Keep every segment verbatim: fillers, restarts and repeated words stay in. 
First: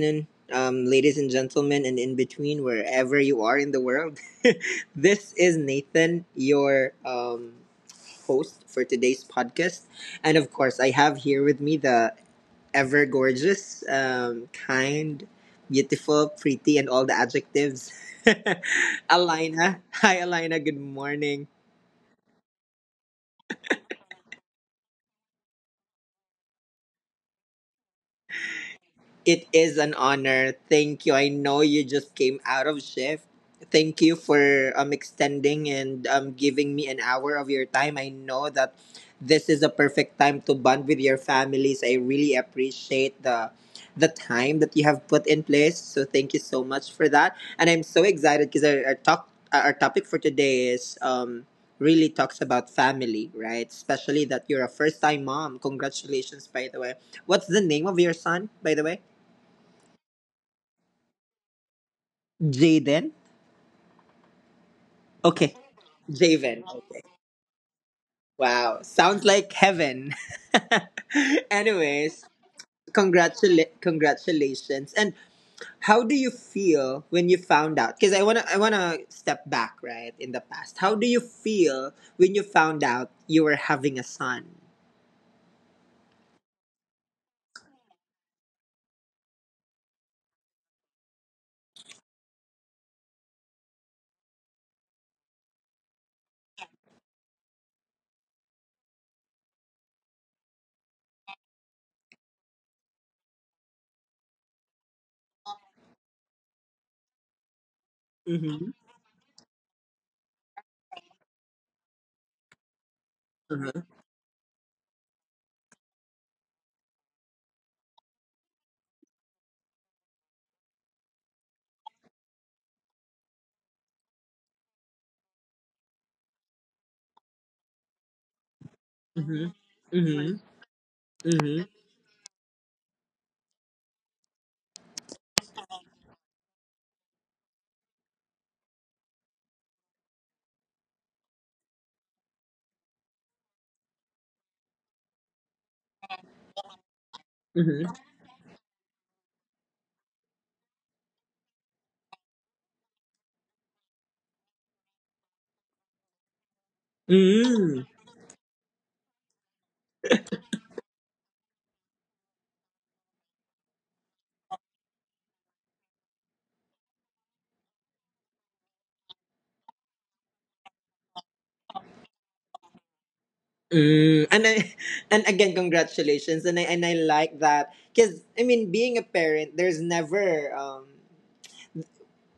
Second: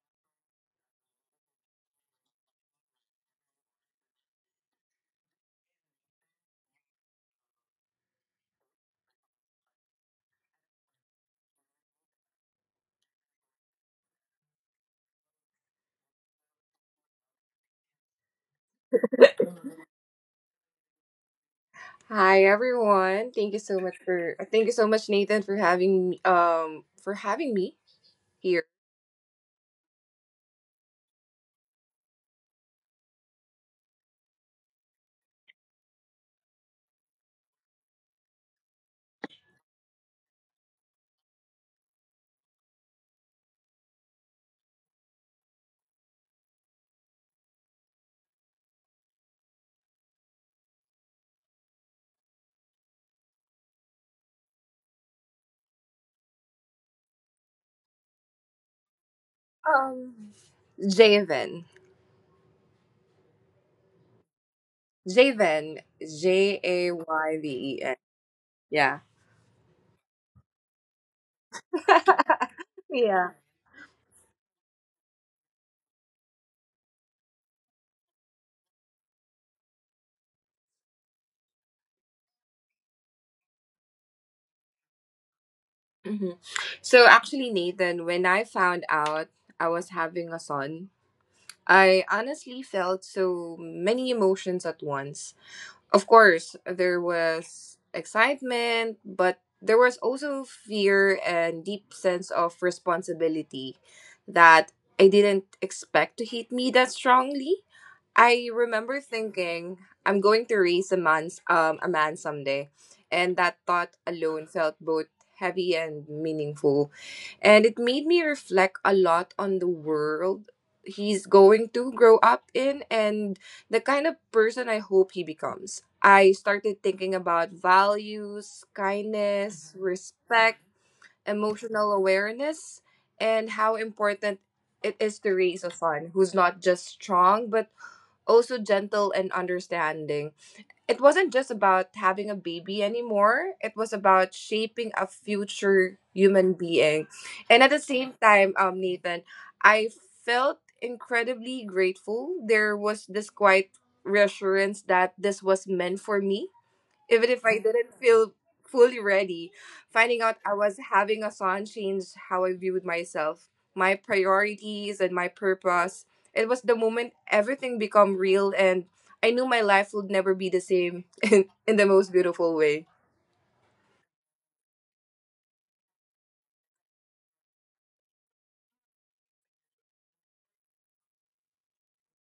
afternoon, um, ladies and gentlemen, and in between, wherever you are in the world. This is Nathan, your um, host for today's podcast. And of course, I have here with me the ever gorgeous, um, kind, beautiful, pretty, and all the adjectives, Alina. Hi, Alina. Good morning. Hi everyone. Thank you so much for uh, thank you so much Nathan for having me um for having me here. It is an honor. Thank you. I know you just came out of shift. Thank you for um extending and um giving me an hour of your time. I know that this is a perfect time to bond with your families. I really appreciate the the time that you have put in place. So thank you so much for that. And I'm so excited because our, our talk our topic for today is um really talks about family, right? Especially that you're a first time mom. Congratulations by the way. What's the name of your son, by the way? Um Javen. Jaden? Okay. Javen. Javen. J A Okay. Y V E N. Wow. Yeah. Sounds like heaven. Anyways, Yeah. congratula- congratulations. And how do you feel when you found out? Because I wanna I wanna step back, right, in the past. How do you feel when you found out you were having a son? hmm So actually Nathan, when I found out I was having a son, I honestly felt so many emotions at once. Of course, there was excitement, but there was also fear and deep sense of responsibility that I didn't expect to hit me that strongly. I Mm-hmm. remember thinking, I'm going to raise a man, um, a man someday, and that Mm-hmm. thought alone felt both heavy and meaningful, and it made me reflect a lot on the world he's going to grow up in and the kind of person I hope he becomes. I started thinking about values, Mm-hmm. kindness, Mm-hmm. respect, Mm-hmm. emotional awareness, and how important it is to raise a son who's not just strong, but also gentle and understanding. It wasn't just about having a baby anymore, it was about shaping a future human being. And at the Mm-hmm. same time, um, Nathan, I felt incredibly grateful. There was this quiet reassurance that this was meant for me even if I Mm-hmm. didn't feel fully ready. Finding out I was having a son changed how I viewed myself, my priorities, and my purpose. It was the moment everything became real, and I knew my life would never be the same in, in the most beautiful way. Mm, and I, and again, congratulations. And I and I like that because I mean, being a parent, there's never um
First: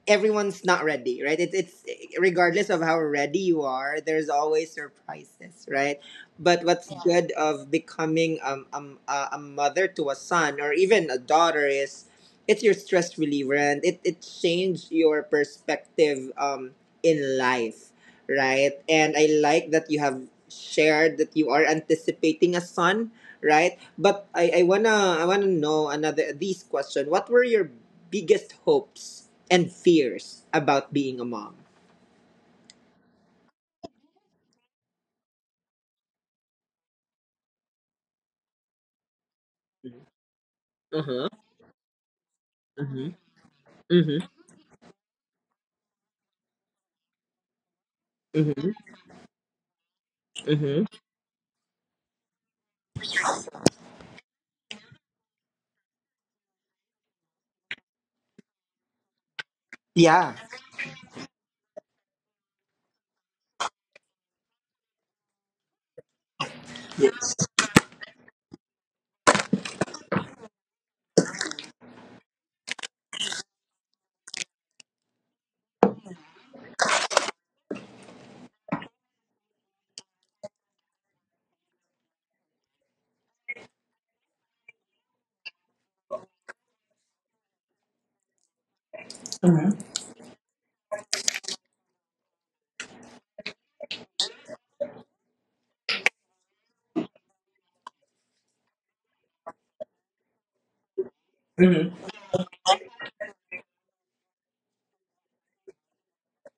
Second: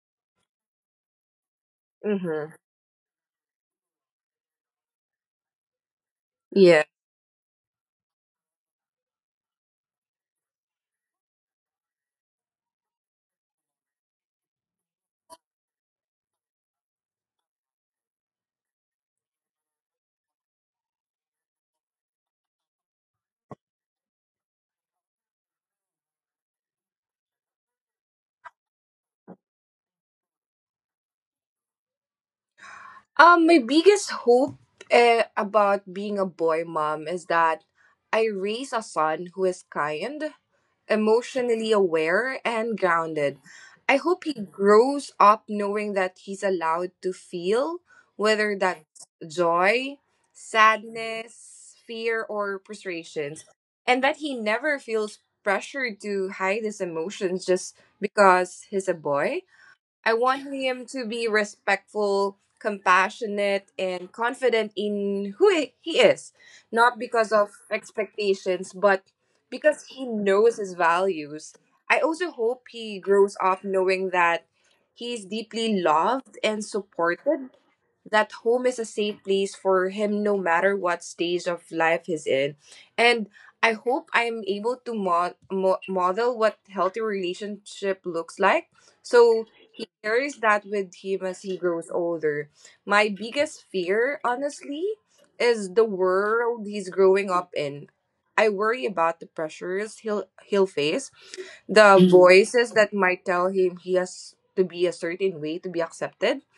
everyone's not ready, right? It's it's Mm-hmm. regardless of how ready you are, there's always surprises, right? But Yeah. what's, yeah, good of becoming um, um a a mother to a son or even a daughter is it's your stress reliever and it it changed your perspective um in life, right? And I like that you have shared that you are anticipating a son, right? But I I wanna I wanna know another this question. What were your biggest hopes and fears about being a mom? Um, my biggest hope uh, about being a boy mom is that I raise a son who is kind, Uh huh. emotionally aware and Mm-hmm. grounded. I Mm-hmm. hope he grows up knowing that he's allowed to feel, whether Mm-hmm. that's joy, Mm-hmm. sadness, fear, or frustrations, and that he never feels pressure to hide his emotions just because he's a boy. I Yeah. want him to be respectful, compassionate, and confident in who he he is, not because of expectations, but because he knows his values. I also hope he grows up knowing that he's deeply loved and supported that home is a safe place for him no matter what stage of life he's in. And I hope I'm able to mod- mo- model what healthy relationship looks like. So he carries that with him as he grows older. My biggest fear, honestly, is the world he's growing up in. I worry about the pressures he'll he'll face, the voices that might tell him he has to be a certain way to be accepted.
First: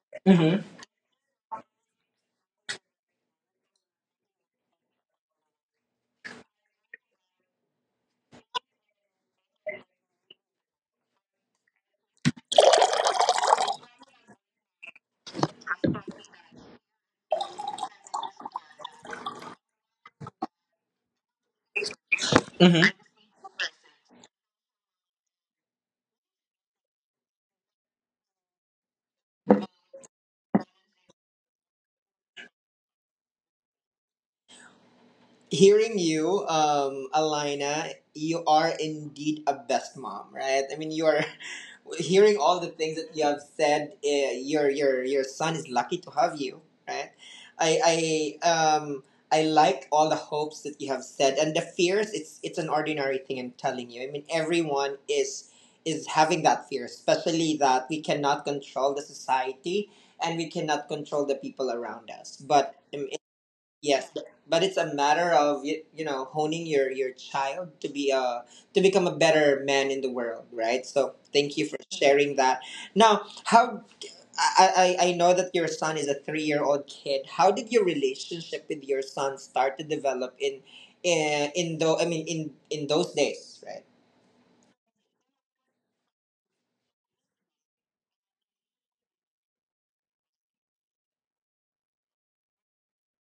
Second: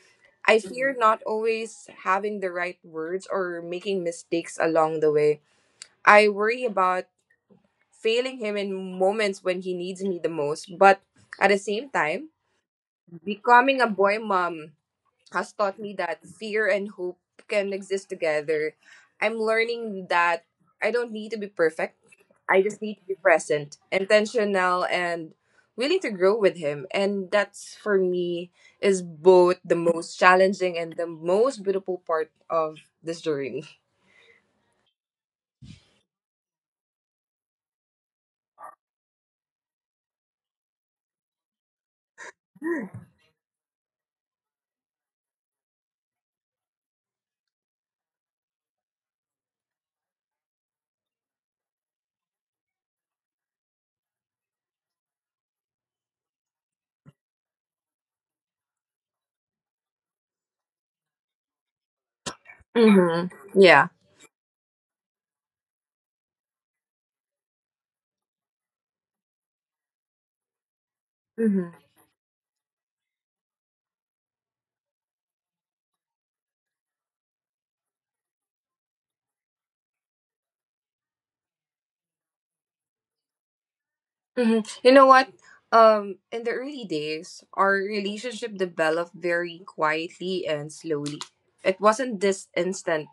I fear not always having the right words or making mistakes along the way. I worry about failing him in moments when he needs me the most, but at the same time, becoming a boy mom has taught me that fear and hope can exist together. I'm learning that I don't need to be perfect. I just need to be present, intentional, and willing to grow with him. And that's for me is both the most challenging and the most beautiful part of this journey. Hearing you, um, Alina, you are indeed a best mom, right? I mean, you are hearing all the things that you have said. Uh, your your your son is lucky to have you, right? I I um I like all the hopes that you have said and the fears. It's it's an ordinary thing. I'm telling you. I mean, everyone is is having that fear, especially that we cannot control the society and we cannot control the people around us. But um, Mm-hmm. Yeah. yes, but but it's a matter of you, you know honing your your child to be a to become a better man in the world, right? So thank you for sharing that. Now, how I I, I know that your son is a three year old kid. How did your relationship with your son start to develop in in in though I mean in in those days, right? hmm You know what? Um, in the early days, our relationship developed very quietly and slowly. It wasn't this instant,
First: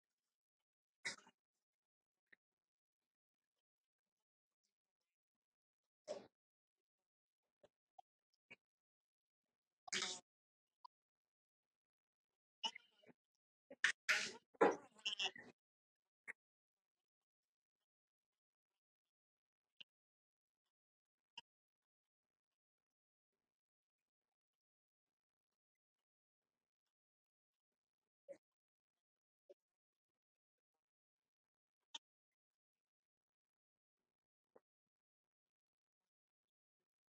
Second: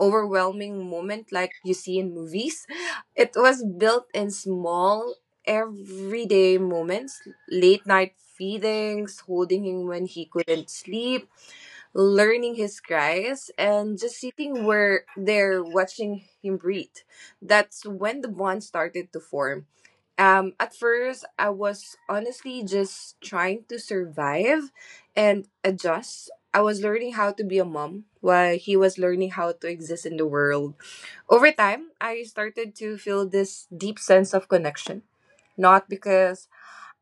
overwhelming moment like you see in movies. It was built in small, everyday moments, late night feedings, holding him when he couldn't sleep, learning his cries and just sitting where there, watching him breathe. That's when the bond started to form. Um, at first, I was honestly just trying to survive and adjust. I was learning how to be a mom while he was learning how to exist in the world. Over time, I started to feel this deep sense of connection, not because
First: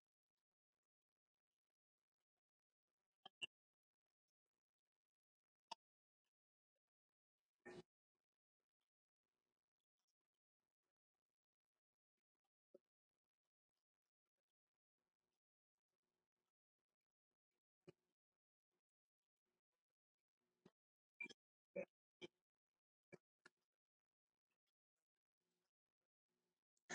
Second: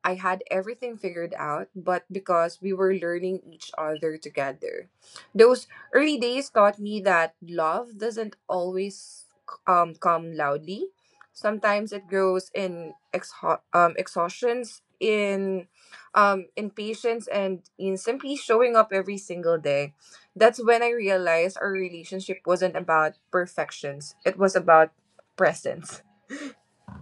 I had everything figured out, but because we were learning each other together. Those early days taught me that love doesn't always um, come loudly. Sometimes it grows in exha- um, exhaustions, in um, in patience, and in simply showing up every single day. That's when I realized our relationship wasn't about perfections, it was about presence.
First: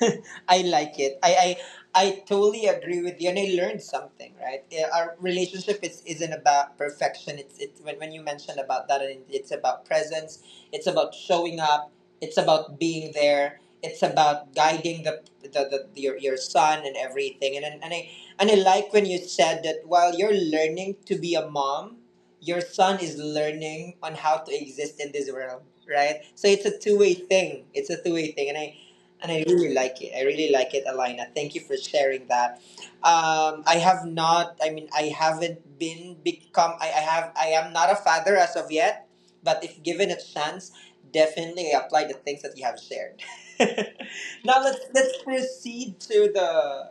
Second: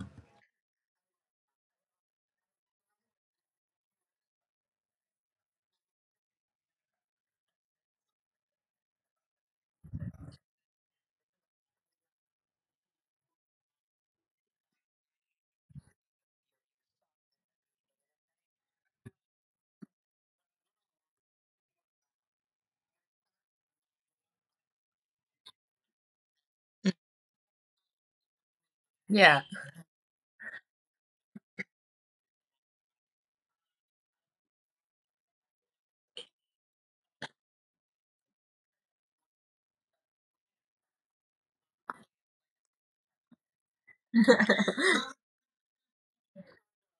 I like it. I, I I totally agree with you, and I learned something. Right, yeah, our relationship is isn't about perfection. It's it's when, when you mentioned about that, and it's about presence. It's about showing up. It's about being there. It's about guiding the the, the your your son and everything. And and and I and I like when you said that while you're learning to be a mom, your son is learning on how to exist in this world. Right, so it's a two way thing. It's a two way thing, and I and Yeah. I really like it. I really like it, Alina. Thank you for sharing that. Um, I have not. I mean, I haven't been become. I, I have. I am not a father as of yet, but if given a chance, definitely apply the things that you have shared. Now let's let's proceed to the.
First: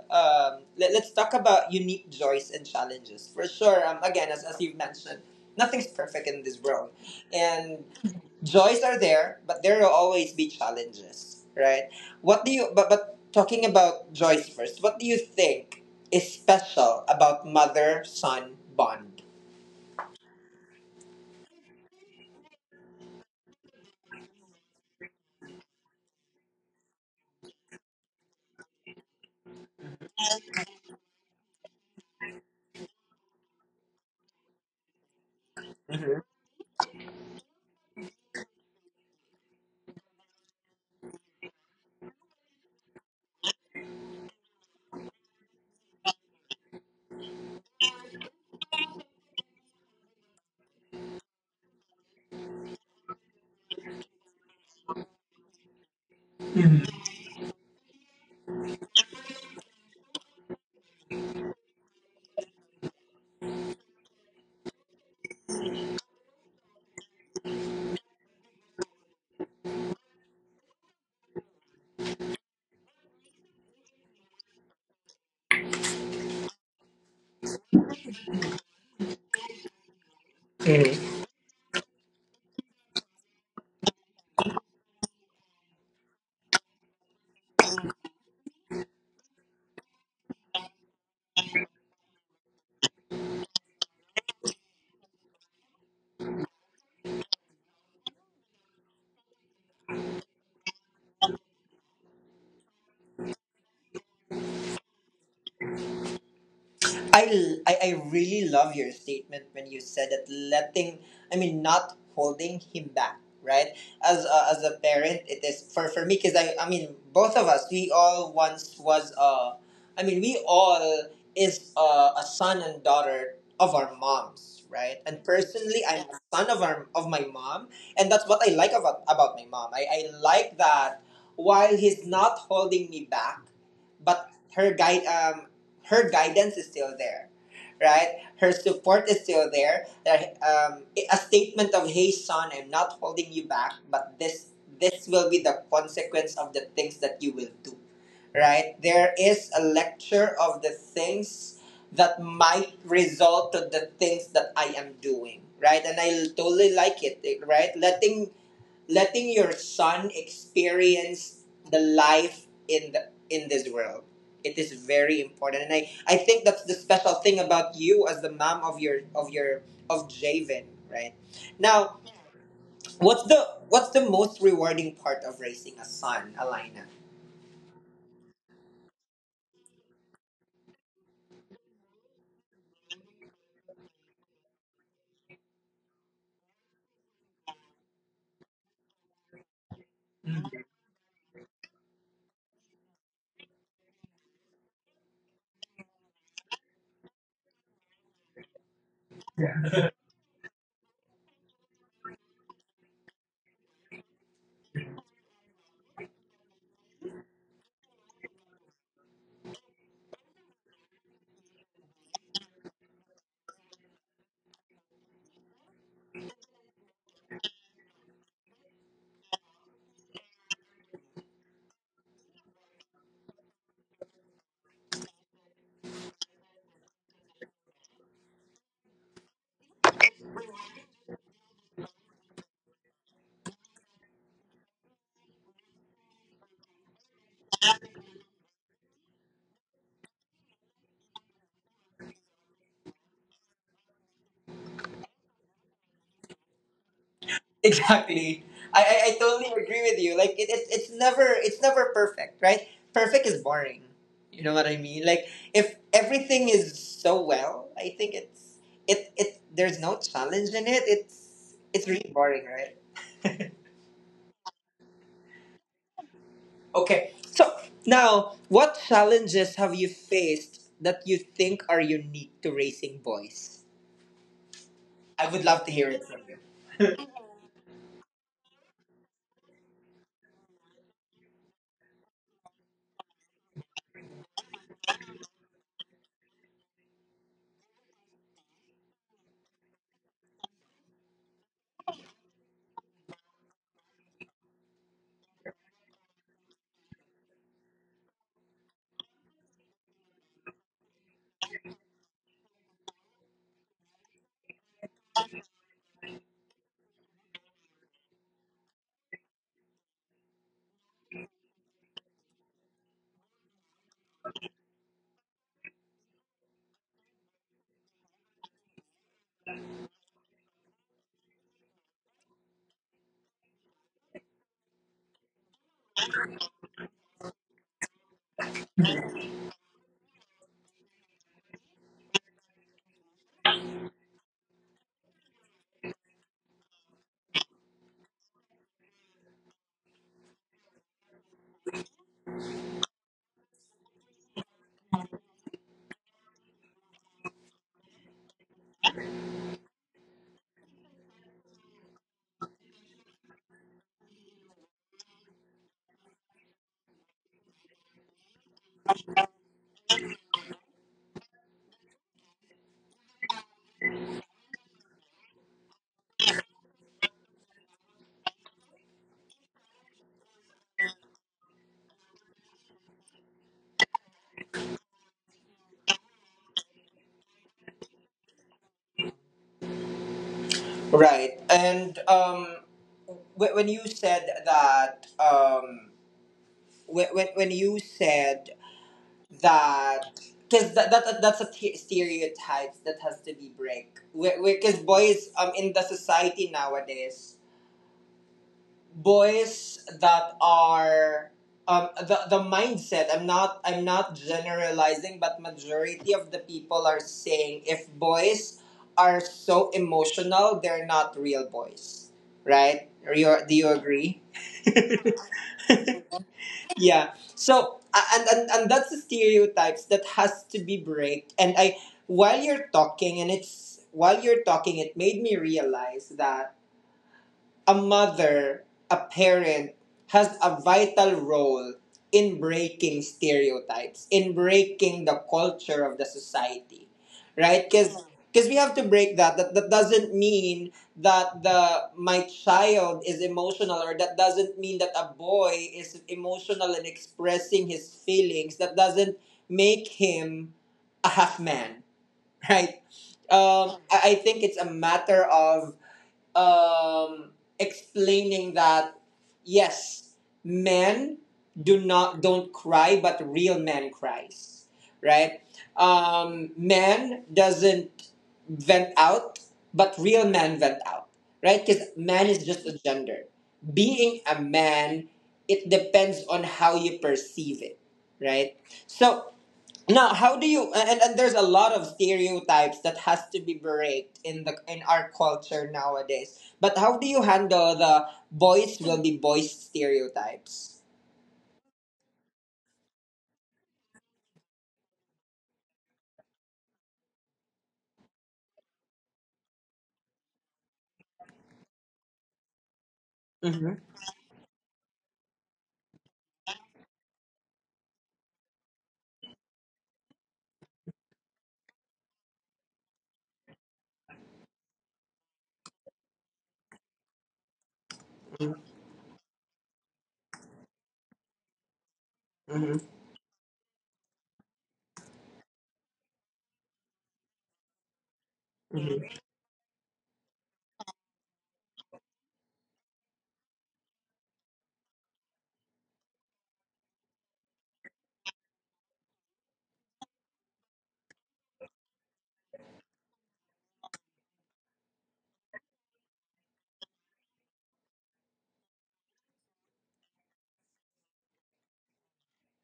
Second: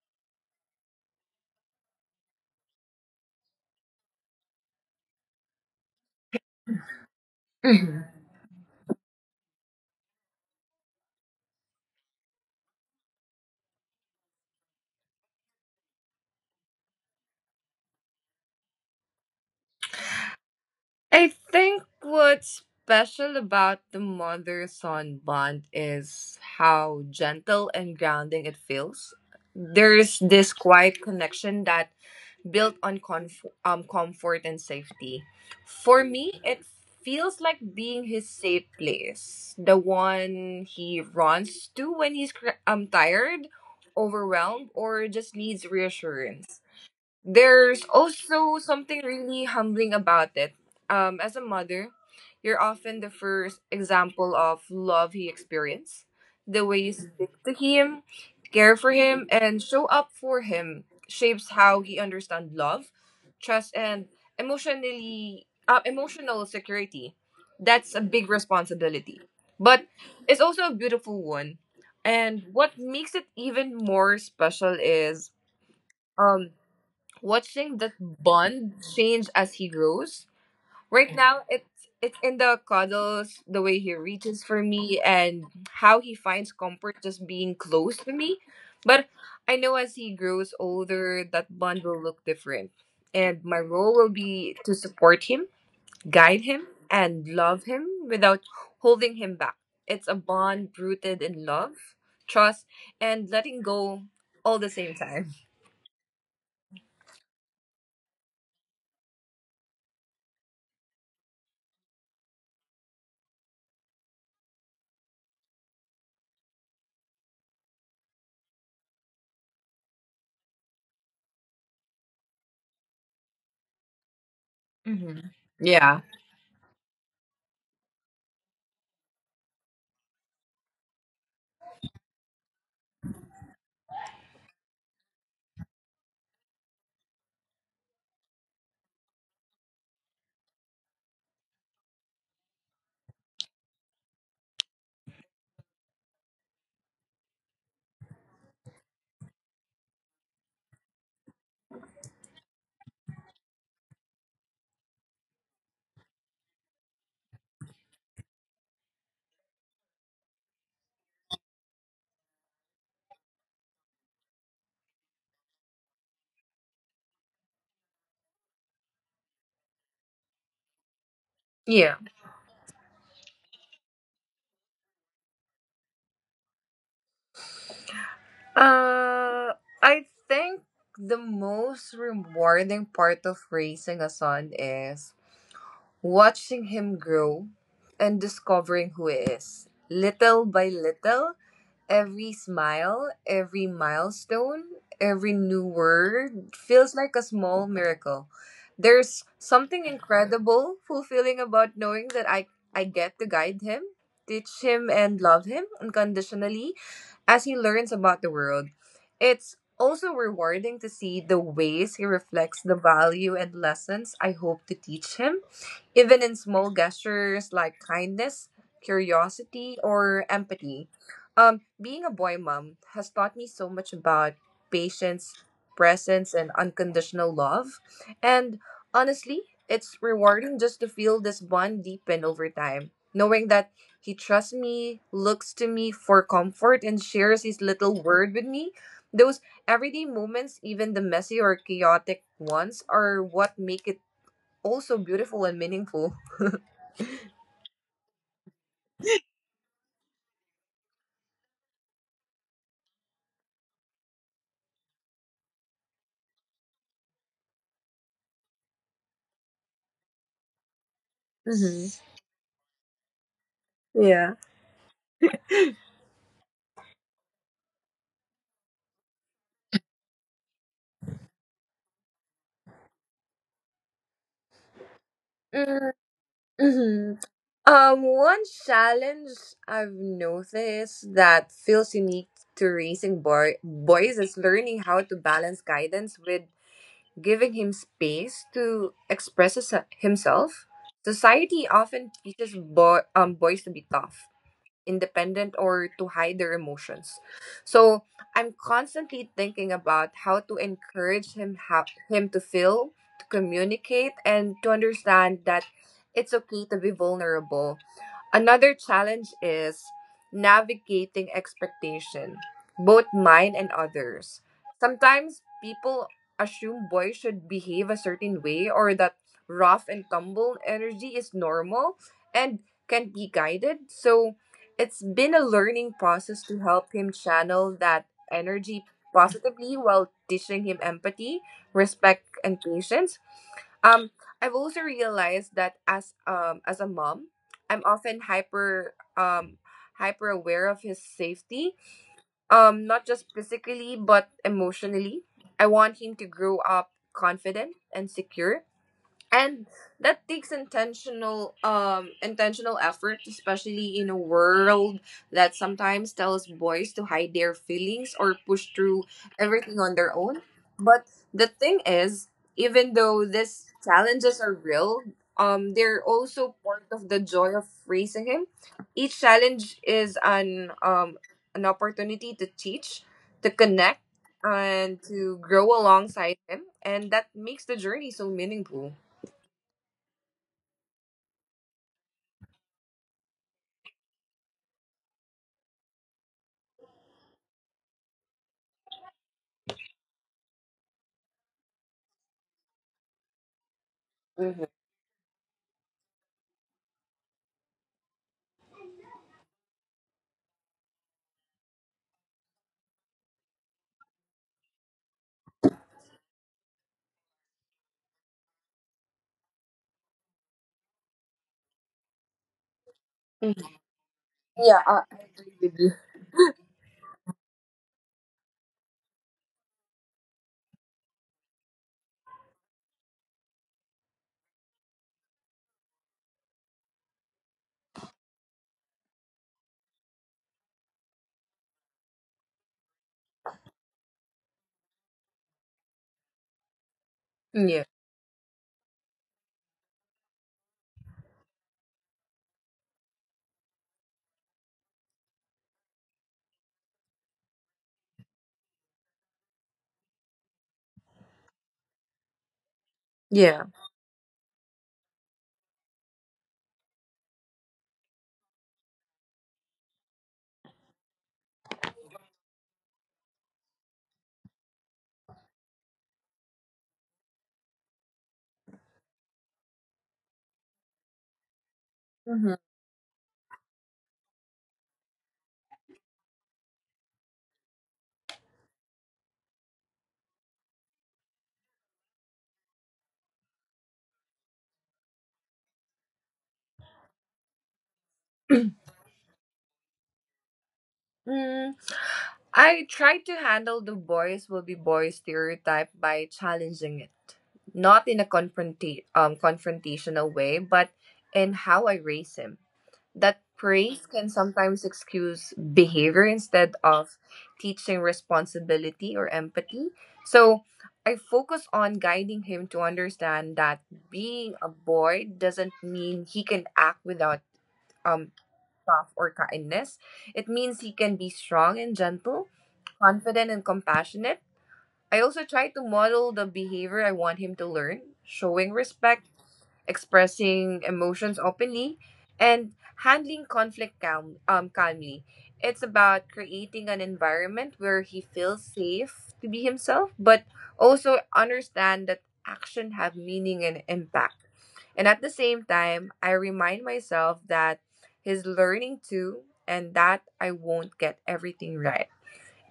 Um, let, let's talk about unique joys and challenges for sure. Um, again, as as you've mentioned, nothing's perfect in this world, and joys are there, but there will always be challenges, right? What do you but but Talking about joys first? What do you think is special about mother son bond? I think what's special about the mother son bond is how gentle and grounding it feels. There's this quiet connection that built on conf- um, comfort and safety. For me, it feels like being his safe place, the one he runs to when he's cr- um, tired, overwhelmed, or just needs reassurance. There's also something really humbling about it. Um, as a mother, you're often the first example of love he experienced. The way you Mm-hmm. speak to him, care for him, and show up for him shapes how he understands love, trust, and emotionally uh, emotional security. That's a big responsibility, but it's also a beautiful one. And what makes it even more special is um watching that bond change as he grows. Right now, it's it's in the cuddles, the way he reaches for me, and how he finds comfort just being close to me. But I know as he grows older, that bond will look different, and my role will be to support him, guide him, and love him without holding him back. It's a bond rooted in love, trust, and letting go all the same time. I, l- I- I really love your statement when you said that letting, I mean, not holding him back, right? As a, as a parent, it is for, for me, because I, I mean, both of us, we all once was, uh, I mean, we all is uh, a son and daughter of our moms, right? hmm And personally, Yeah. I'm a son of, our, of my mom, and that's what I like about, about my mom. I, I like that while he's not holding me back, but her guide um her guidance is still there, right? Her support is still there, that um, a statement of hey son, I'm not holding you back, but this this will be the consequence of the things that you will do, right? There is a lecture of the things that might result to the things that I am doing, right? and I totally like it, right? Letting letting your son experience the life in the in this world, it is very important, and I I think that's the special thing about you as the mom of your of your of Javen, right? Yeah. Now what's the what's the most rewarding part of raising a son, Alaina? Uh, I think the most rewarding part of raising a son is watching him grow and discovering who he is. Little by little, every smile, every milestone, every new word feels like a small miracle. There's something incredible, fulfilling about knowing that I, I get to guide him, teach him, and love him unconditionally as he learns about the world, it's also rewarding to see the ways he reflects the value and lessons I hope to teach him even in small gestures like kindness, curiosity, or empathy. Um, being a boy mom has taught me so much about patience, presence, and unconditional love. And honestly, it's rewarding just to feel this bond deepen over time, knowing that he trusts me, looks to me for comfort, and shares his little word with me. Those everyday moments, even the messy or chaotic ones, are what make it also beautiful and meaningful. Exactly. I, I, I totally agree with you. Like it, it it's never it's never perfect, right? Perfect is boring. You know what I mean? Like if everything is so well, I think it's it it there's no challenge in it. It's Mhm. it's really boring, right? Yeah. Okay. So now what challenges have you faced that you think are unique to racing boys? I would love to hear it from you. Mm-hmm. Um, one challenge I've noticed that feels unique to raising boy boys is learning how to balance guidance with giving him space to express his- himself. Society often teaches boy um boys to be tough, independent or to hide their emotions. So I'm constantly thinking about how to encourage him how him to feel, to communicate, and to understand that it's okay to be vulnerable. Another challenge is navigating expectation, both mine and others. Sometimes people assume boys should behave a certain way or that rough and tumble energy is normal and can be guided. So it's been a learning process to help him channel that energy positively while teaching him empathy, respect, and patience. Um, I've also realized that as um as a mom, I'm often hyper um hyper aware of his safety, um not just physically but emotionally. I want him to grow up confident and secure and that takes intentional um intentional effort, especially in a world that sometimes tells boys to hide their feelings or push through everything on their own. But the thing is, even though these challenges are real, um they're also part of the joy of raising him. Each challenge is an um an opportunity to teach, to connect, and to grow alongside him, and that makes the journey so meaningful. Right. And um wh- when you said that um when, when when you said that because that, that that's a t- stereotype that has to be break Mhm. because boys um in the society nowadays, boys that are um the, the mindset, i'm not I'm not generalizing, but majority of the people are saying if boys are so emotional they're not real boys, right? You Mhm. do you agree. Yeah, I agree with you. Yeah. So a- and, and and that's the stereotypes that has to be break. And I while you're talking and it's while you're talking, it made me realize that a mother, a parent has a vital role in breaking stereotypes, in breaking the culture of the society, right? Yeah, Because because we have to break that. That that doesn't mean that the my child is emotional, or that doesn't mean that a boy is emotional and expressing his feelings. That doesn't make him a half man, right? yeah. Um, I I think it's a matter of um, explaining that yes, men do not don't cry, but real men cries, right? Um, men doesn't vent out, but real man vent out, right? Because man hmm is just a gender. Being a man, it depends on how you perceive it, right? So now, how do you and, and there's a lot of stereotypes that has to be breaked in the in our culture nowadays. But how do you handle the boys will be boys stereotypes? Mm. I try to handle the boys will be boys stereotype by challenging it, not in a confronta- um, confrontational way, but in how I raise him. That Mm-hmm. praise can sometimes excuse behavior instead of teaching responsibility or empathy. So I focus on guiding him to understand that being a boy doesn't mean he can act without um, tough or kindness. It means he can be strong and gentle, confident and compassionate. I also try to model the behavior I want him to learn, showing Mm-hmm. respect, expressing emotions openly, and handling conflict calm, um, calmly. It's about creating an environment where he feels safe to be himself, but also understand that action have meaning and impact. And at the same time, I remind myself that he's learning too, and that I won't get everything right.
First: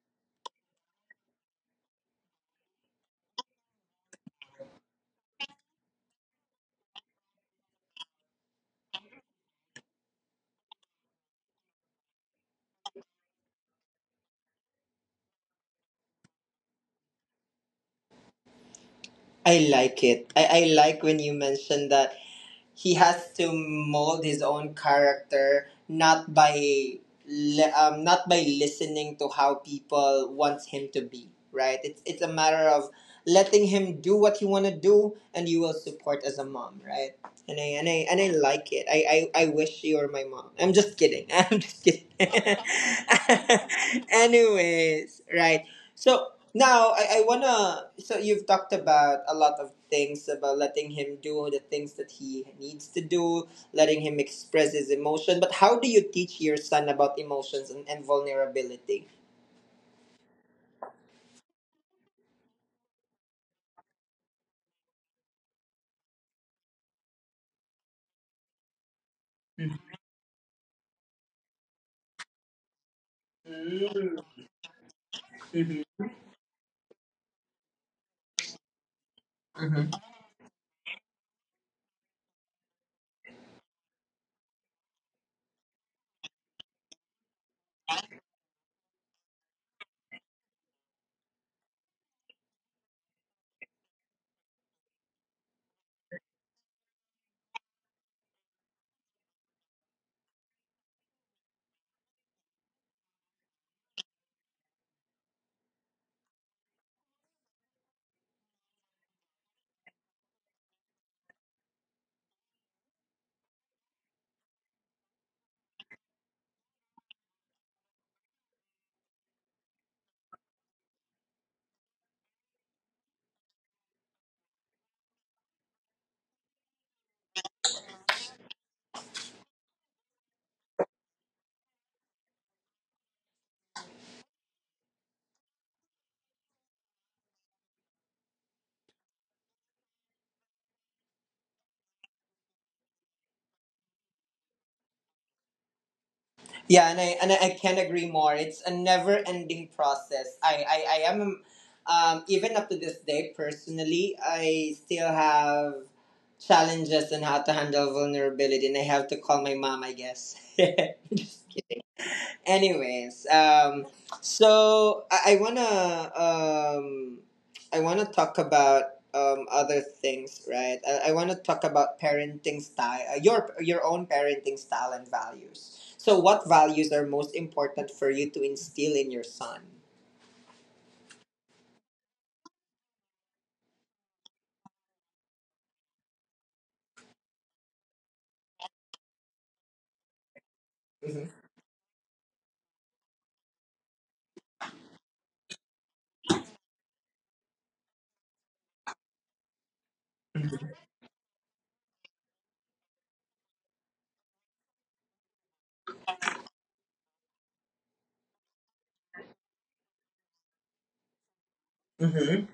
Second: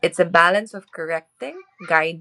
It's a balance of correcting, guiding. I like it. I, I like when you mentioned that he has to mold his own character not by li- um, not by listening to how people wants him to be, right? it's it's a matter of letting him do what you want to do, and you will support as a mom, right? and I and I and I like it. i i, I wish you were my mom, I'm just kidding. I'm just kidding. Anyways, right? So now, I, I wanna, so you've talked about a lot of things about letting him do the things that he needs to do, letting him express his emotion. But how do you teach your son about emotions and, and vulnerability? Mhm. Yeah, and I and I I can't agree more. It's a never ending process. I, I, I am um, even up to this day personally, I still have challenges in how to handle vulnerability, and I have to call my mom, I guess. Anyways, um, so I, I wanna um, I wanna talk about um, other things, right? I, I wanna talk about parenting style, uh, your your own parenting style and values. So, what values are most important for you to instill in your son? Mhm. Mhm.